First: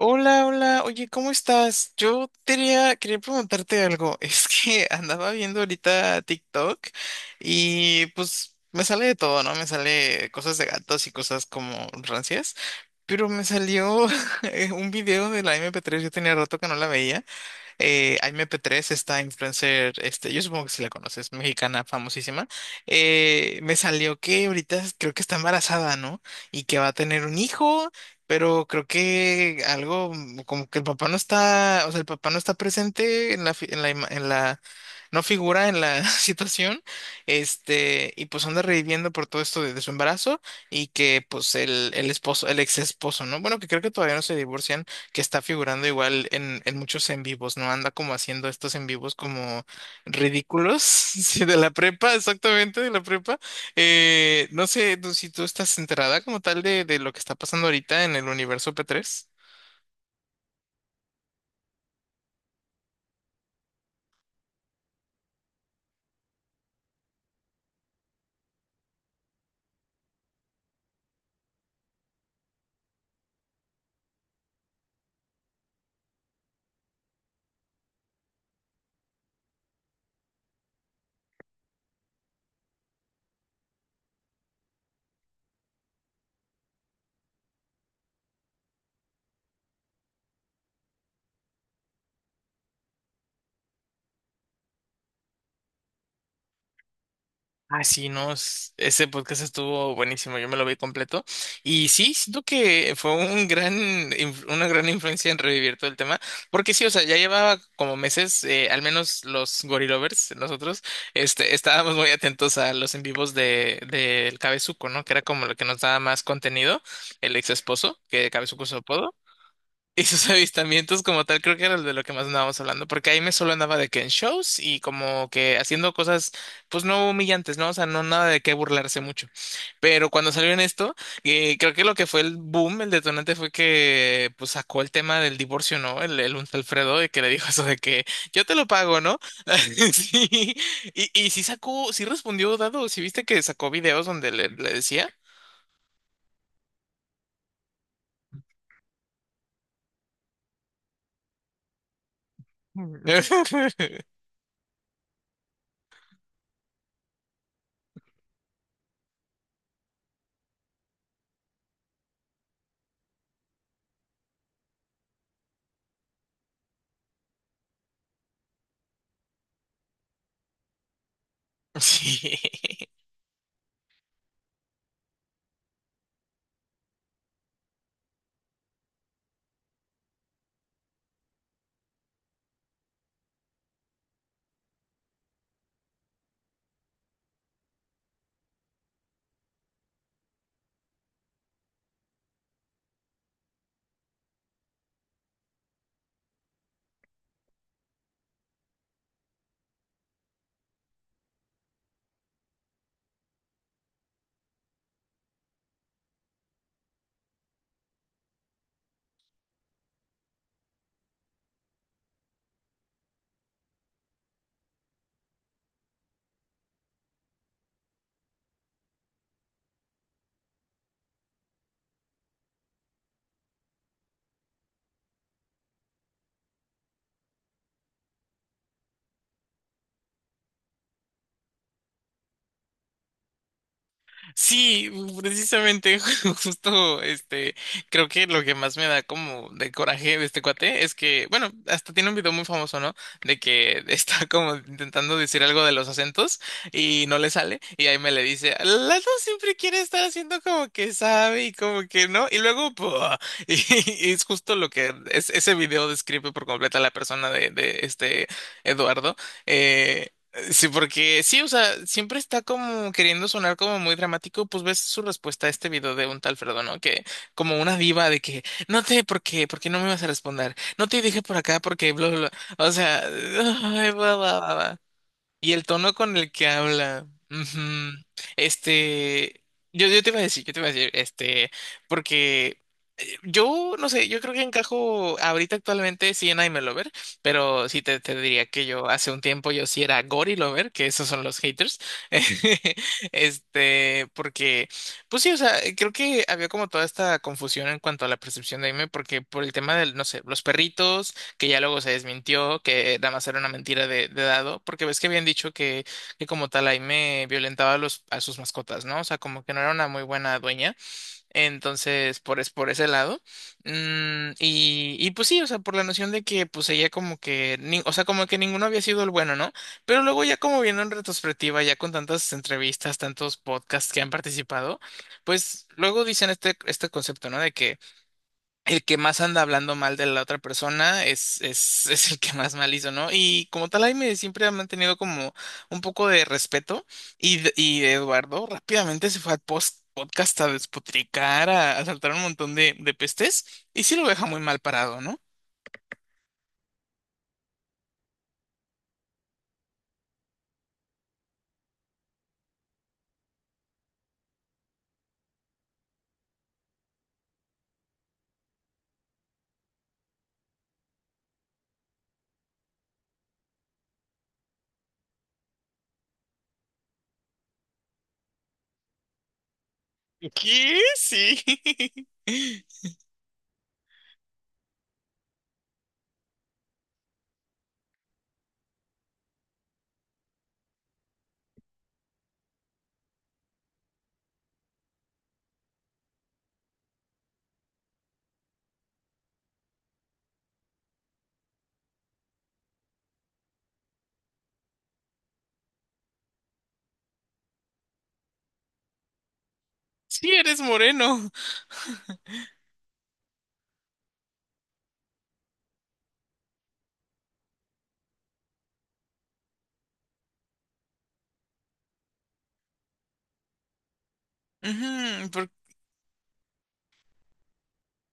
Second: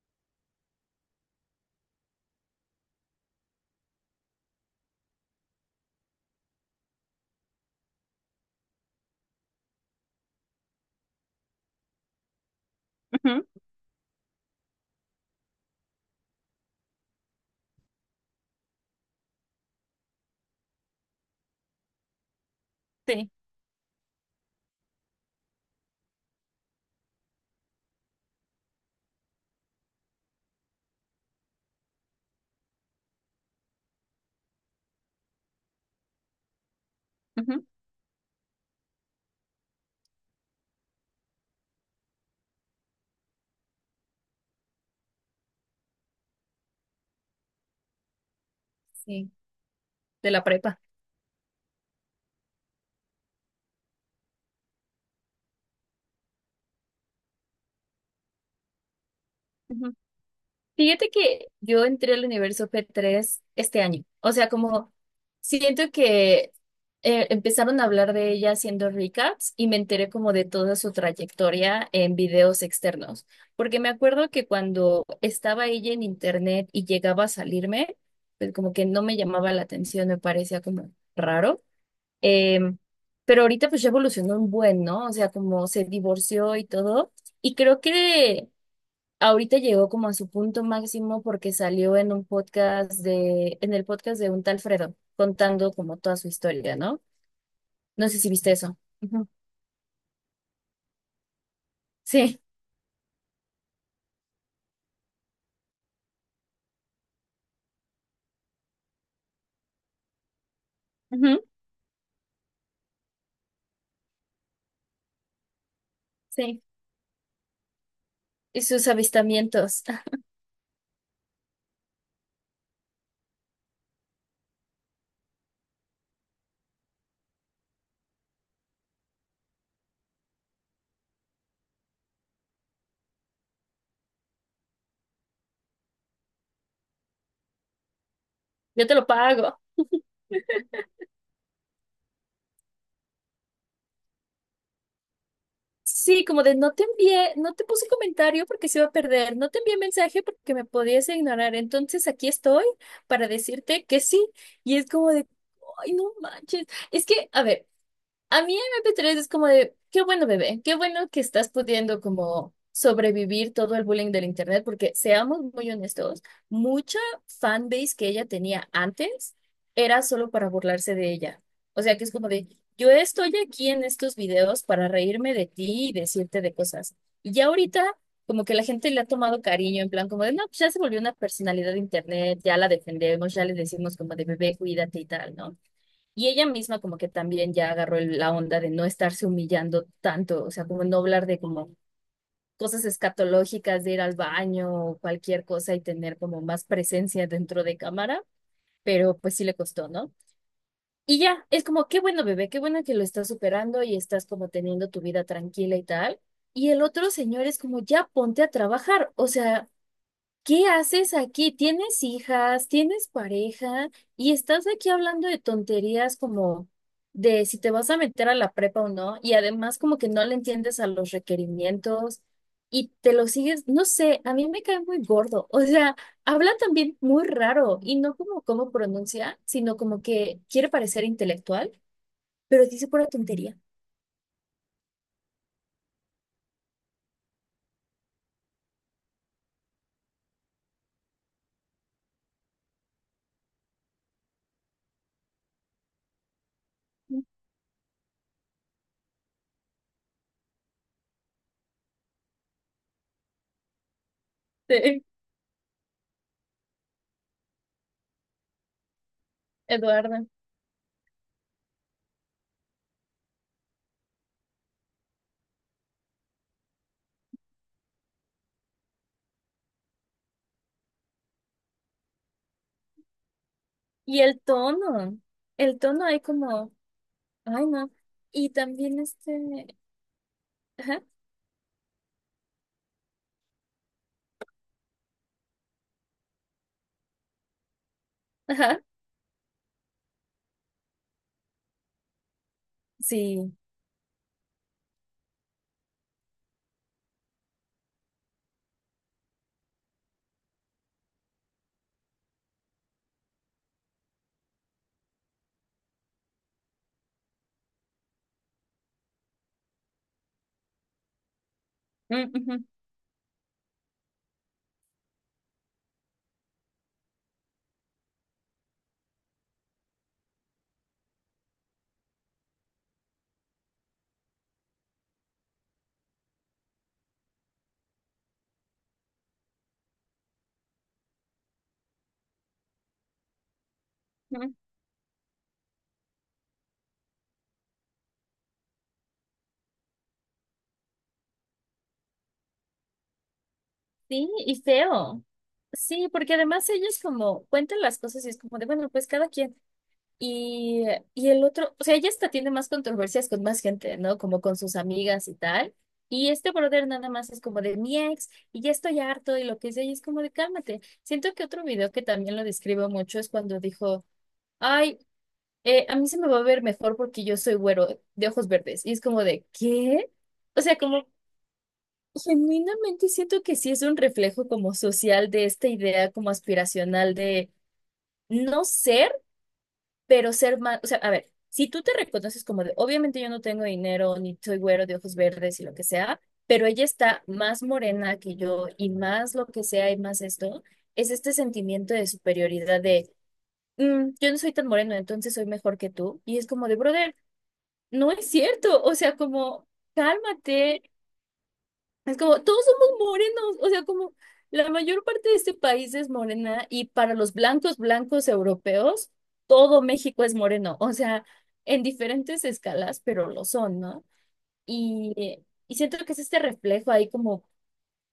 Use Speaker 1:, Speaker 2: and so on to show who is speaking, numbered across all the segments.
Speaker 1: Hola, hola, oye, ¿cómo estás? Yo quería preguntarte algo. Es que andaba viendo ahorita TikTok y pues me sale de todo, ¿no? Me sale cosas de gatos y cosas como rancias, pero me
Speaker 2: Ujú.
Speaker 1: salió un video de la mp Tres. Yo tenía rato que no la veía. Aime P3, esta influencer, este, yo supongo que si la conoces, mexicana famosísima.
Speaker 2: Sí.
Speaker 1: Me salió que ahorita creo que está embarazada, ¿no? Y que va a tener un hijo, pero creo que algo como que el papá no está. O sea, el papá no está presente en la, fi- en la, ima- en la no figura en la situación.
Speaker 2: Ujú.
Speaker 1: Este, y pues anda reviviendo por todo esto de su embarazo. Y que pues el esposo, el ex esposo, ¿no? Bueno, que creo que todavía no se divorcian, que está figurando igual en muchos en vivos, ¿no? Anda como haciendo estos en vivos
Speaker 2: Sí,
Speaker 1: como
Speaker 2: de la prepa.
Speaker 1: ridículos. Sí, de la prepa, exactamente, de la prepa. Si tú estás enterada como tal de lo que está pasando ahorita en el universo p tres.
Speaker 2: Ujú. Fíjate que yo entré al universo P3 este año. O sea, como siento que empezaron a hablar de ella haciendo recaps y me enteré como de toda su trayectoria en videos externos. Porque me acuerdo que cuando estaba ella en internet y llegaba a salirme, pues como que no me llamaba la atención, me parecía como raro. Em, pero ahorita pues ya evolucionó un buen, ¿no? O sea, como se divorció y todo. Y creo que ahorita llegó como a su punto máximo porque salió en un podcast de, en el podcast de un tal Fredo, contando como toda su historia, ¿no?
Speaker 1: Ah, sí,
Speaker 2: No sé si
Speaker 1: no,
Speaker 2: viste eso.
Speaker 1: ese
Speaker 2: Ujú.
Speaker 1: podcast estuvo buenísimo, yo me lo vi completo. Y sí, siento
Speaker 2: Sí,
Speaker 1: que fue una gran influencia en revivir todo el tema. Porque sí, o sea, ya llevaba como meses. Al menos los Gorilovers, nosotros,
Speaker 2: ujú,
Speaker 1: este, estábamos muy atentos a los en vivos del Cabezuco, ¿no? Que era como lo que nos daba más
Speaker 2: sí.
Speaker 1: contenido, el ex esposo, que Cabezuco
Speaker 2: Y
Speaker 1: es su
Speaker 2: sus
Speaker 1: apodo.
Speaker 2: avistamientos.
Speaker 1: Y sus avistamientos como tal creo que era de lo que más andábamos hablando, porque ahí me solo andaba de que en shows y como que haciendo cosas pues no humillantes, ¿no? O sea, no nada de qué burlarse mucho. Pero cuando salió en esto, creo que lo que fue el boom, el detonante fue que pues sacó el tema del divorcio, ¿no? El un Alfredo y que le dijo eso de que yo te lo
Speaker 2: Yo te
Speaker 1: pago,
Speaker 2: lo
Speaker 1: ¿no?
Speaker 2: pago.
Speaker 1: Sí. Y sí respondió Dado, sí viste que sacó videos donde le decía.
Speaker 2: Sí, como de no te envié, no te puse comentario porque se iba a perder, no te envié mensaje porque me podías ignorar, entonces aquí estoy para decirte que sí, y es como de, ay, no manches, es que, a ver, a mí MP3 es como de, qué bueno bebé, qué bueno que estás pudiendo como sobrevivir todo el bullying del internet, porque seamos muy honestos, mucha fanbase que ella tenía antes era solo para burlarse de ella. O sea que es como
Speaker 1: Sí.
Speaker 2: de, yo estoy aquí en estos videos para reírme de ti y decirte de cosas. Y ya ahorita como que la gente le ha tomado cariño, en plan como de, no, pues ya se volvió una personalidad de internet, ya la defendemos, ya le decimos como de bebé, cuídate y tal, ¿no? Y ella misma como que también ya agarró la onda de no estarse humillando tanto, o sea, como no hablar de como cosas escatológicas, de ir al baño o cualquier cosa y tener como más presencia dentro de cámara, pero pues sí le costó, ¿no? Y ya, es como, qué bueno bebé, qué bueno que lo estás superando y estás como teniendo tu vida tranquila y tal. Y el otro señor es como, ya ponte a trabajar, o sea... ¿Qué haces aquí? ¿Tienes hijas? ¿Tienes pareja? Y estás aquí hablando de tonterías como de si te vas a meter a la prepa o no, y además como que no le entiendes a los requerimientos y te lo sigues, no sé, a mí me cae muy gordo, o sea, habla también muy raro y no como cómo pronuncia, sino como que quiere parecer intelectual, pero dice pura tontería.
Speaker 1: Sí, precisamente, justo, este, creo que lo que más me da como de coraje de este cuate es que, bueno, hasta tiene un video muy famoso, ¿no? De que está como intentando decir algo de los acentos y no le sale, y ahí me le dice, Lalo siempre quiere estar haciendo como que sabe y como que no, y luego, ¡pua! y, y es justo lo que
Speaker 2: Sí,
Speaker 1: es, ese video describe por completo a la persona de este Eduardo. eh,
Speaker 2: Eduardo.
Speaker 1: Sí, porque sí, o sea, siempre está como queriendo sonar como muy dramático, pues ves su respuesta a este video de un tal Fredo, ¿no? Que como una diva de que, no te, ¿por qué? ¿Por qué no me vas a responder? No te dije por acá porque, bla, bla, bla. O sea, ay, bla,
Speaker 2: Y
Speaker 1: bla, bla, bla. Y el
Speaker 2: el
Speaker 1: tono
Speaker 2: tono
Speaker 1: con
Speaker 2: hay
Speaker 1: el que
Speaker 2: como,
Speaker 1: habla.
Speaker 2: ay no.
Speaker 1: Ujú.
Speaker 2: Y también
Speaker 1: Este,
Speaker 2: este,
Speaker 1: yo te iba a decir, yo te iba a decir,
Speaker 2: ajá,
Speaker 1: este, porque yo no sé, yo creo que encajo ahorita actualmente sí en I'm a Lover, pero sí te diría que
Speaker 2: ajá,
Speaker 1: yo hace un tiempo yo sí era Gory Lover, que esos son los haters.
Speaker 2: sí.
Speaker 1: Este, porque, pues sí, o sea, creo que había como toda esta confusión en cuanto a la percepción de Aime, porque por el tema del, no sé, los perritos que ya luego se desmintió, que nada más era una mentira de dado. Porque ves que habían dicho que como tal Aime violentaba a sus mascotas, ¿no? O sea, como que no era una muy buena dueña, entonces
Speaker 2: Mm, ujú,
Speaker 1: por ese lado. Y pues sí, o sea, por la noción de que pues ella como que, o sea, como que ninguno había sido el bueno, ¿no? Pero luego ya como viendo en retrospectiva, ya con tantas entrevistas, tantos podcasts que han participado, pues luego dicen este concepto, ¿no? De que el que más anda hablando mal de la otra persona es el que más mal hizo, ¿no? Y como tal, Jaime siempre ha
Speaker 2: ujú.
Speaker 1: mantenido como un poco de respeto, y Eduardo rápidamente se fue al post podcast a despotricar, a saltar un montón de pestes, y sí lo deja
Speaker 2: Sí,
Speaker 1: muy
Speaker 2: y
Speaker 1: mal parado, ¿no?
Speaker 2: feo. Sí, porque además ellos como cuentan las cosas y es como de, bueno, pues cada quien. Y, y el otro, o sea, ella hasta tiene más controversias con más gente, ¿no? Como con sus amigas y tal. Y este brother nada más es como de mi ex y ya estoy harto y lo que sea, y es como de cálmate. Siento que otro video que también lo describo mucho es cuando dijo, ay, a mí se me va a ver mejor porque yo soy güero de ojos verdes. Y es como de, ¿qué? O sea,
Speaker 1: ¿Qué?
Speaker 2: como
Speaker 1: Sí.
Speaker 2: genuinamente siento que sí es un reflejo como social de esta idea como aspiracional de no ser, pero ser más, o sea, a ver, si tú te reconoces como de, obviamente yo no tengo dinero, ni soy güero de ojos verdes y lo que sea, pero ella está más morena que yo y más lo que sea y más esto, es este sentimiento de superioridad de, "Mm, yo no soy tan moreno, entonces soy mejor que tú." Y es como de, brother, no es cierto, o sea, como...
Speaker 1: Sí, eres
Speaker 2: Cálmate.
Speaker 1: moreno.
Speaker 2: Es como, todos somos morenos, o sea, como la mayor parte de este país es morena y para los blancos, blancos europeos, todo México es moreno, o sea, en diferentes escalas, pero lo son, ¿no? Y,
Speaker 1: Ujú.
Speaker 2: y siento que es este reflejo ahí como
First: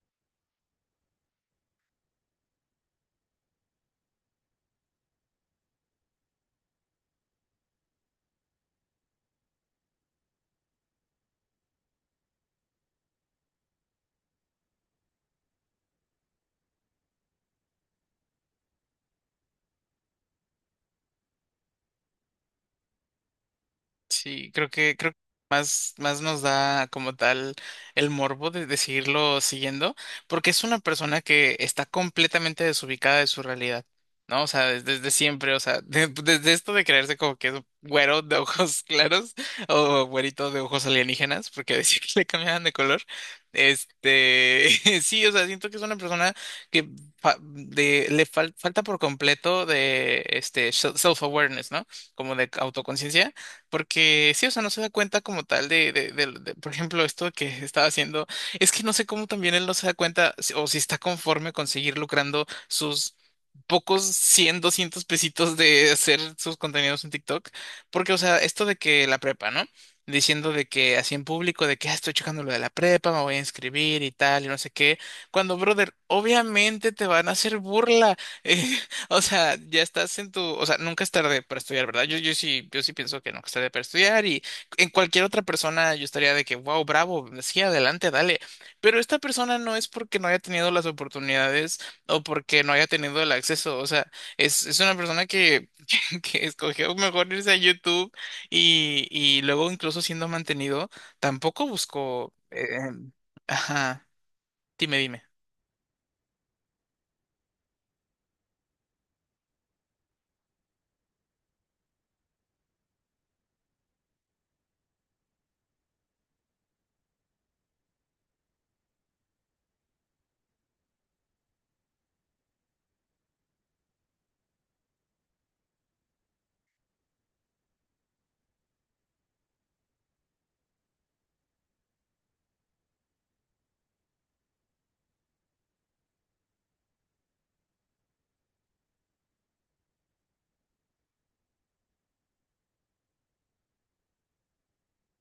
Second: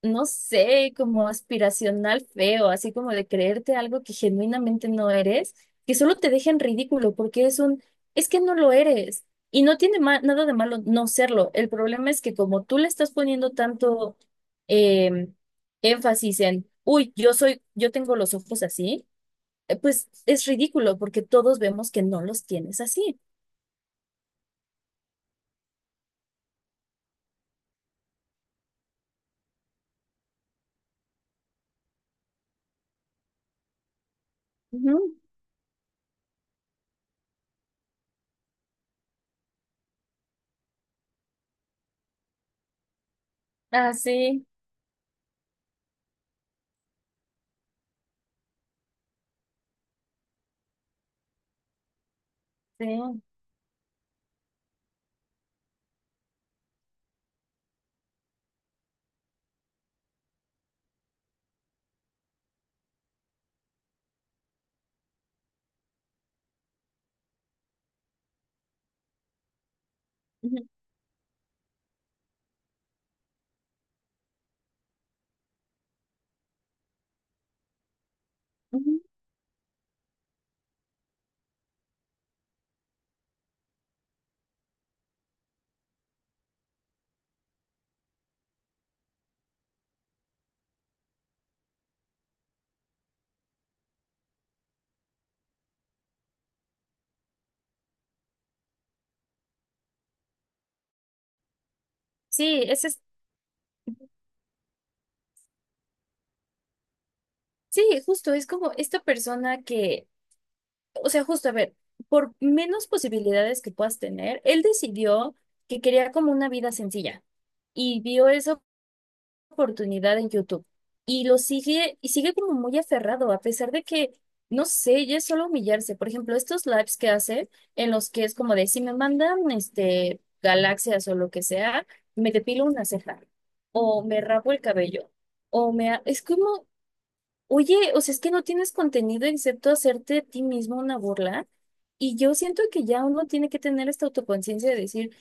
Speaker 2: no sé, como aspiracional feo, así como de creerte algo que genuinamente no eres, que solo te deja en ridículo porque es un, es que no lo eres. Y no tiene nada de malo no serlo. El problema es que como tú le estás poniendo tanto em, énfasis en, uy, yo soy, yo tengo los ojos así, pues es ridículo porque todos vemos que no los tienes así.
Speaker 1: Sí, creo que más nos da como tal el morbo de seguirlo siguiendo, porque es una persona que está completamente desubicada de su realidad, ¿no? O sea, desde
Speaker 2: Ujú.
Speaker 1: siempre. O sea, desde esto de creerse como que es güero de ojos claros o güerito de ojos alienígenas, porque decía que le cambiaban de color.
Speaker 2: Ah, sí,
Speaker 1: Este, sí, o sea, siento que es una persona que le falta por completo de este self-awareness, ¿no? Como de
Speaker 2: sí. Ujú,
Speaker 1: autoconciencia. Porque sí, o sea, no se da cuenta como tal de por ejemplo, esto que estaba haciendo. Es que no sé cómo también él no se da cuenta o si está conforme con seguir lucrando sus pocos 100, 200 pesitos de hacer sus contenidos en TikTok. Porque, o sea, esto de que la prepa, ¿no? Diciendo de que así en público, de que: "Ah, estoy checando lo de la prepa, me voy a inscribir y tal, y no sé qué". Cuando, brother, obviamente te van a hacer burla.
Speaker 2: ujú.
Speaker 1: O sea, ya estás en tu, o sea, nunca es tarde para estudiar, ¿verdad? Yo sí pienso que nunca es tarde para estudiar, y en cualquier otra persona yo estaría de que, wow, bravo, sí, adelante, dale. Pero esta persona no es porque no haya tenido las oportunidades o porque no haya tenido el acceso, o sea, es una persona que, que escogió mejor irse a YouTube, y luego incluso siendo mantenido, tampoco buscó.
Speaker 2: Sí, ese es,
Speaker 1: Ajá, dime, dime.
Speaker 2: sí, justo, es como esta persona que o sea, justo, a ver, por menos posibilidades que puedas tener, él decidió que quería como una vida sencilla y vio esa oportunidad en YouTube y lo sigue y sigue como muy aferrado a pesar de que, no sé, ya es solo humillarse. Por ejemplo, estos lives que hace en los que es como de, si me mandan este, galaxias o lo que sea, me depilo una ceja o me rapo el cabello o me... Es como oye, o sea, es que no tienes contenido excepto hacerte a ti mismo una burla. Y yo siento que ya uno tiene que tener esta autoconciencia de decir,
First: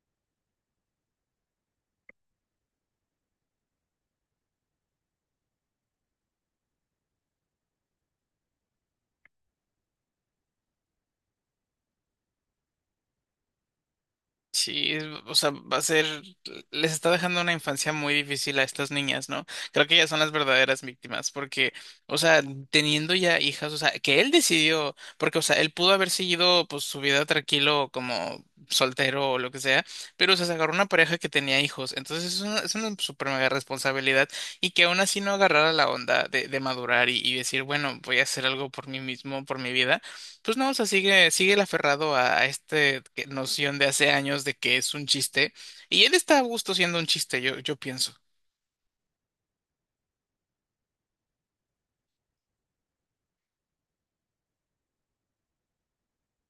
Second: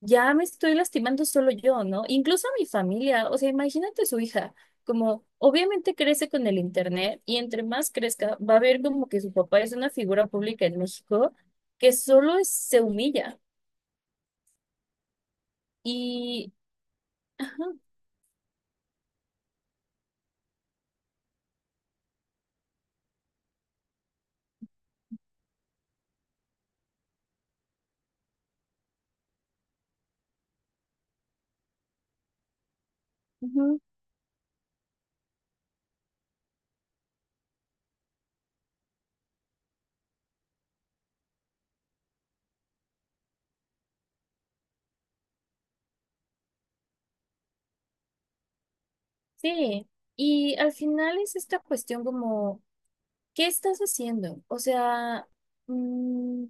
Speaker 2: ya me estoy lastimando solo yo, ¿no? Incluso a mi familia, o sea, imagínate su hija, como obviamente crece con el internet y entre más crezca, va a ver como que su papá es una figura pública en México que solo se humilla.
Speaker 1: Sí, o sea, va a ser,
Speaker 2: Y,
Speaker 1: les está dejando una infancia muy difícil a estas niñas, ¿no? Creo que ellas son las verdaderas víctimas, porque, o sea, teniendo ya hijas, o sea, que él decidió, porque, o sea, él pudo haber seguido, pues, su vida tranquilo como soltero o lo que sea, pero, o sea, se agarró una pareja que tenía hijos. Entonces es una super mega
Speaker 2: ujú,
Speaker 1: responsabilidad, y que aún así no agarrara la onda de madurar, y decir, bueno, voy a hacer algo por mí mismo, por mi vida. Pues no, o sea, sigue el aferrado a este noción de hace años de que es un chiste. Y él está a gusto siendo un chiste, yo pienso.
Speaker 2: sí, y al final es esta cuestión como... ¿Qué estás haciendo? O sea, mm,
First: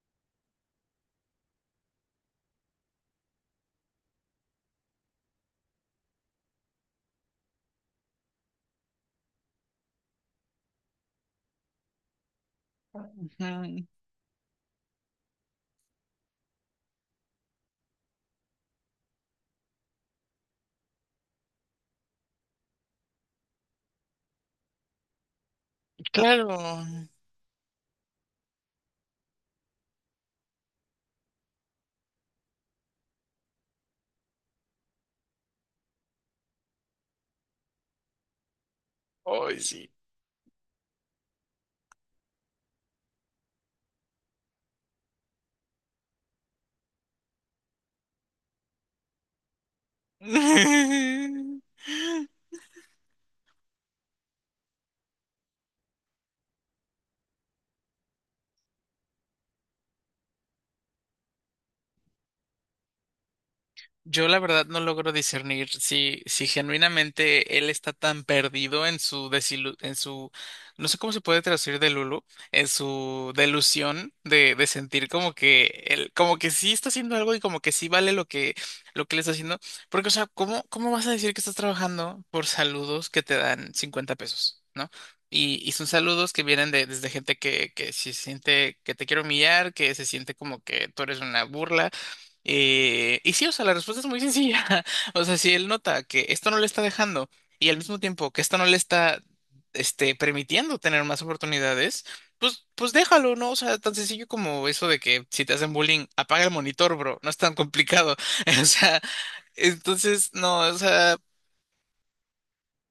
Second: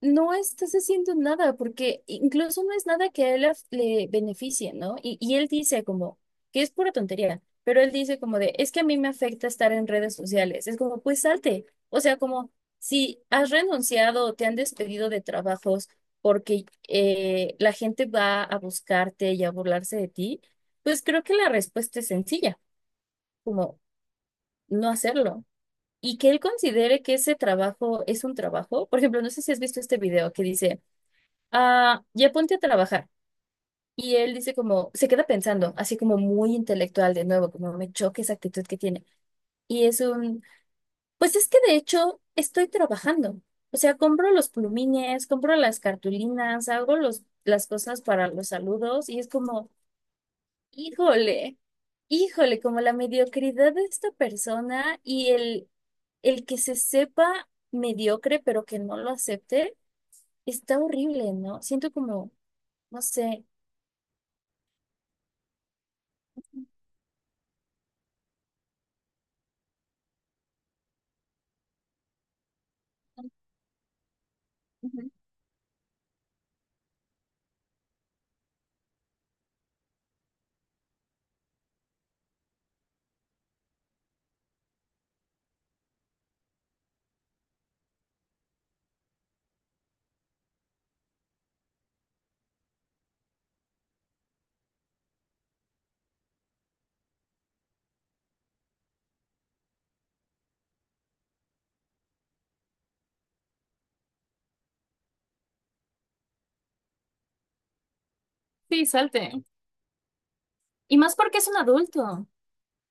Speaker 2: no estás haciendo nada porque incluso no es nada que a él le beneficie, ¿no? Y él dice como, que es pura tontería, pero él dice como de, es que a mí me afecta estar en redes sociales. Es como, pues salte. O sea, como si has
Speaker 1: Ujú.
Speaker 2: renunciado o te han despedido de trabajos porque la gente va a buscarte y a burlarse de ti, pues creo que la respuesta es sencilla, como no hacerlo. Y que él
Speaker 1: Claro.
Speaker 2: considere que ese trabajo es un trabajo. Por ejemplo, no sé si has visto este video que dice, ah, ya ponte a trabajar. Y él dice como, se queda pensando, así como muy intelectual de nuevo, como me choca esa actitud que tiene.
Speaker 1: Ay,
Speaker 2: Y
Speaker 1: sí.
Speaker 2: es un, pues es que de hecho estoy trabajando. O sea, compro los plumines, compro las cartulinas, hago los, las cosas para los saludos y es como... Híjole, híjole, como la mediocridad de esta persona y el que se sepa mediocre pero que no lo acepte, está horrible, ¿no? Siento como, no sé.
Speaker 1: Yo la verdad no logro discernir si genuinamente él está tan perdido en su no sé cómo se puede traducir de Lulu, en su delusión de sentir
Speaker 2: Ujú.
Speaker 1: como que él, como que sí está haciendo algo y como que sí vale lo que le está haciendo. Porque, o sea, ¿cómo vas a decir que estás trabajando por saludos que te dan 50 pesos? ¿No? Y son saludos que vienen desde gente que se siente que te quiere humillar, que se siente como que tú eres una burla. Y sí, o sea, la respuesta es muy sencilla. O sea, si él nota que esto no le está dejando, y al mismo tiempo que esto no le está, este, permitiendo tener más oportunidades, pues déjalo, ¿no? O sea, tan sencillo como eso de que si te hacen bullying, apaga el monitor, bro. No es tan complicado. O
Speaker 2: Sí,
Speaker 1: sea,
Speaker 2: salte.
Speaker 1: entonces, no, o
Speaker 2: Y
Speaker 1: sea,
Speaker 2: más porque es un adulto.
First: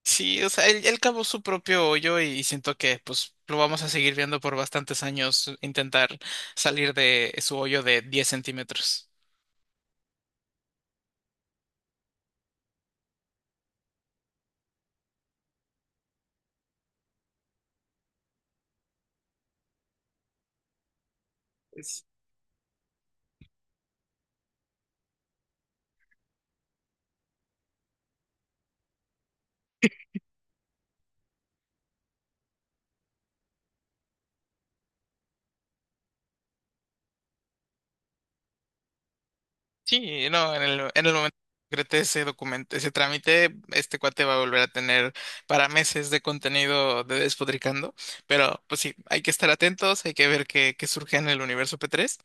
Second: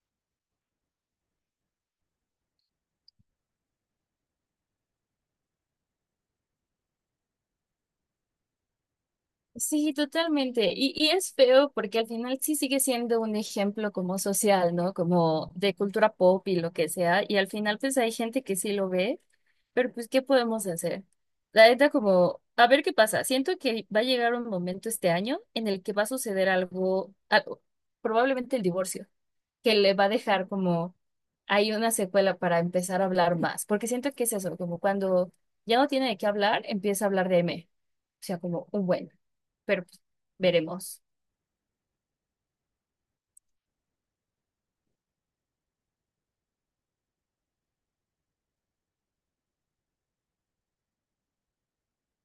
Speaker 1: sí, o sea, él cavó su propio hoyo, y siento que, pues, lo vamos a seguir viendo por bastantes años intentar salir de su hoyo de 10 centímetros.
Speaker 2: Sí, totalmente. Y es feo porque al final sí sigue siendo un ejemplo como social, ¿no? Como de cultura pop y lo que sea. Y al final pues hay gente que sí lo ve. Pero pues, ¿qué podemos hacer? La neta, como, a ver qué pasa. Siento que va a llegar un momento este año en el que va a suceder algo, algo, probablemente el divorcio, que le va a dejar como hay una secuela para empezar a hablar más. Porque siento que es eso, como cuando ya no tiene de qué hablar, empieza a hablar de M. O sea, como un bueno. Pero pues,
Speaker 1: Sí, no,
Speaker 2: veremos.
Speaker 1: en el momento que concrete ese documento, ese trámite, este cuate va a volver a tener para meses de contenido de Despotricando. Pero pues sí, hay que estar atentos, hay que ver qué surge en el universo P3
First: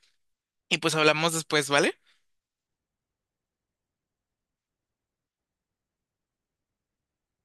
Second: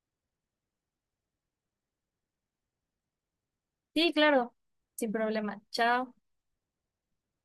Speaker 1: y pues hablamos después, ¿vale?
Speaker 2: Sí, claro, sin problema. Chao.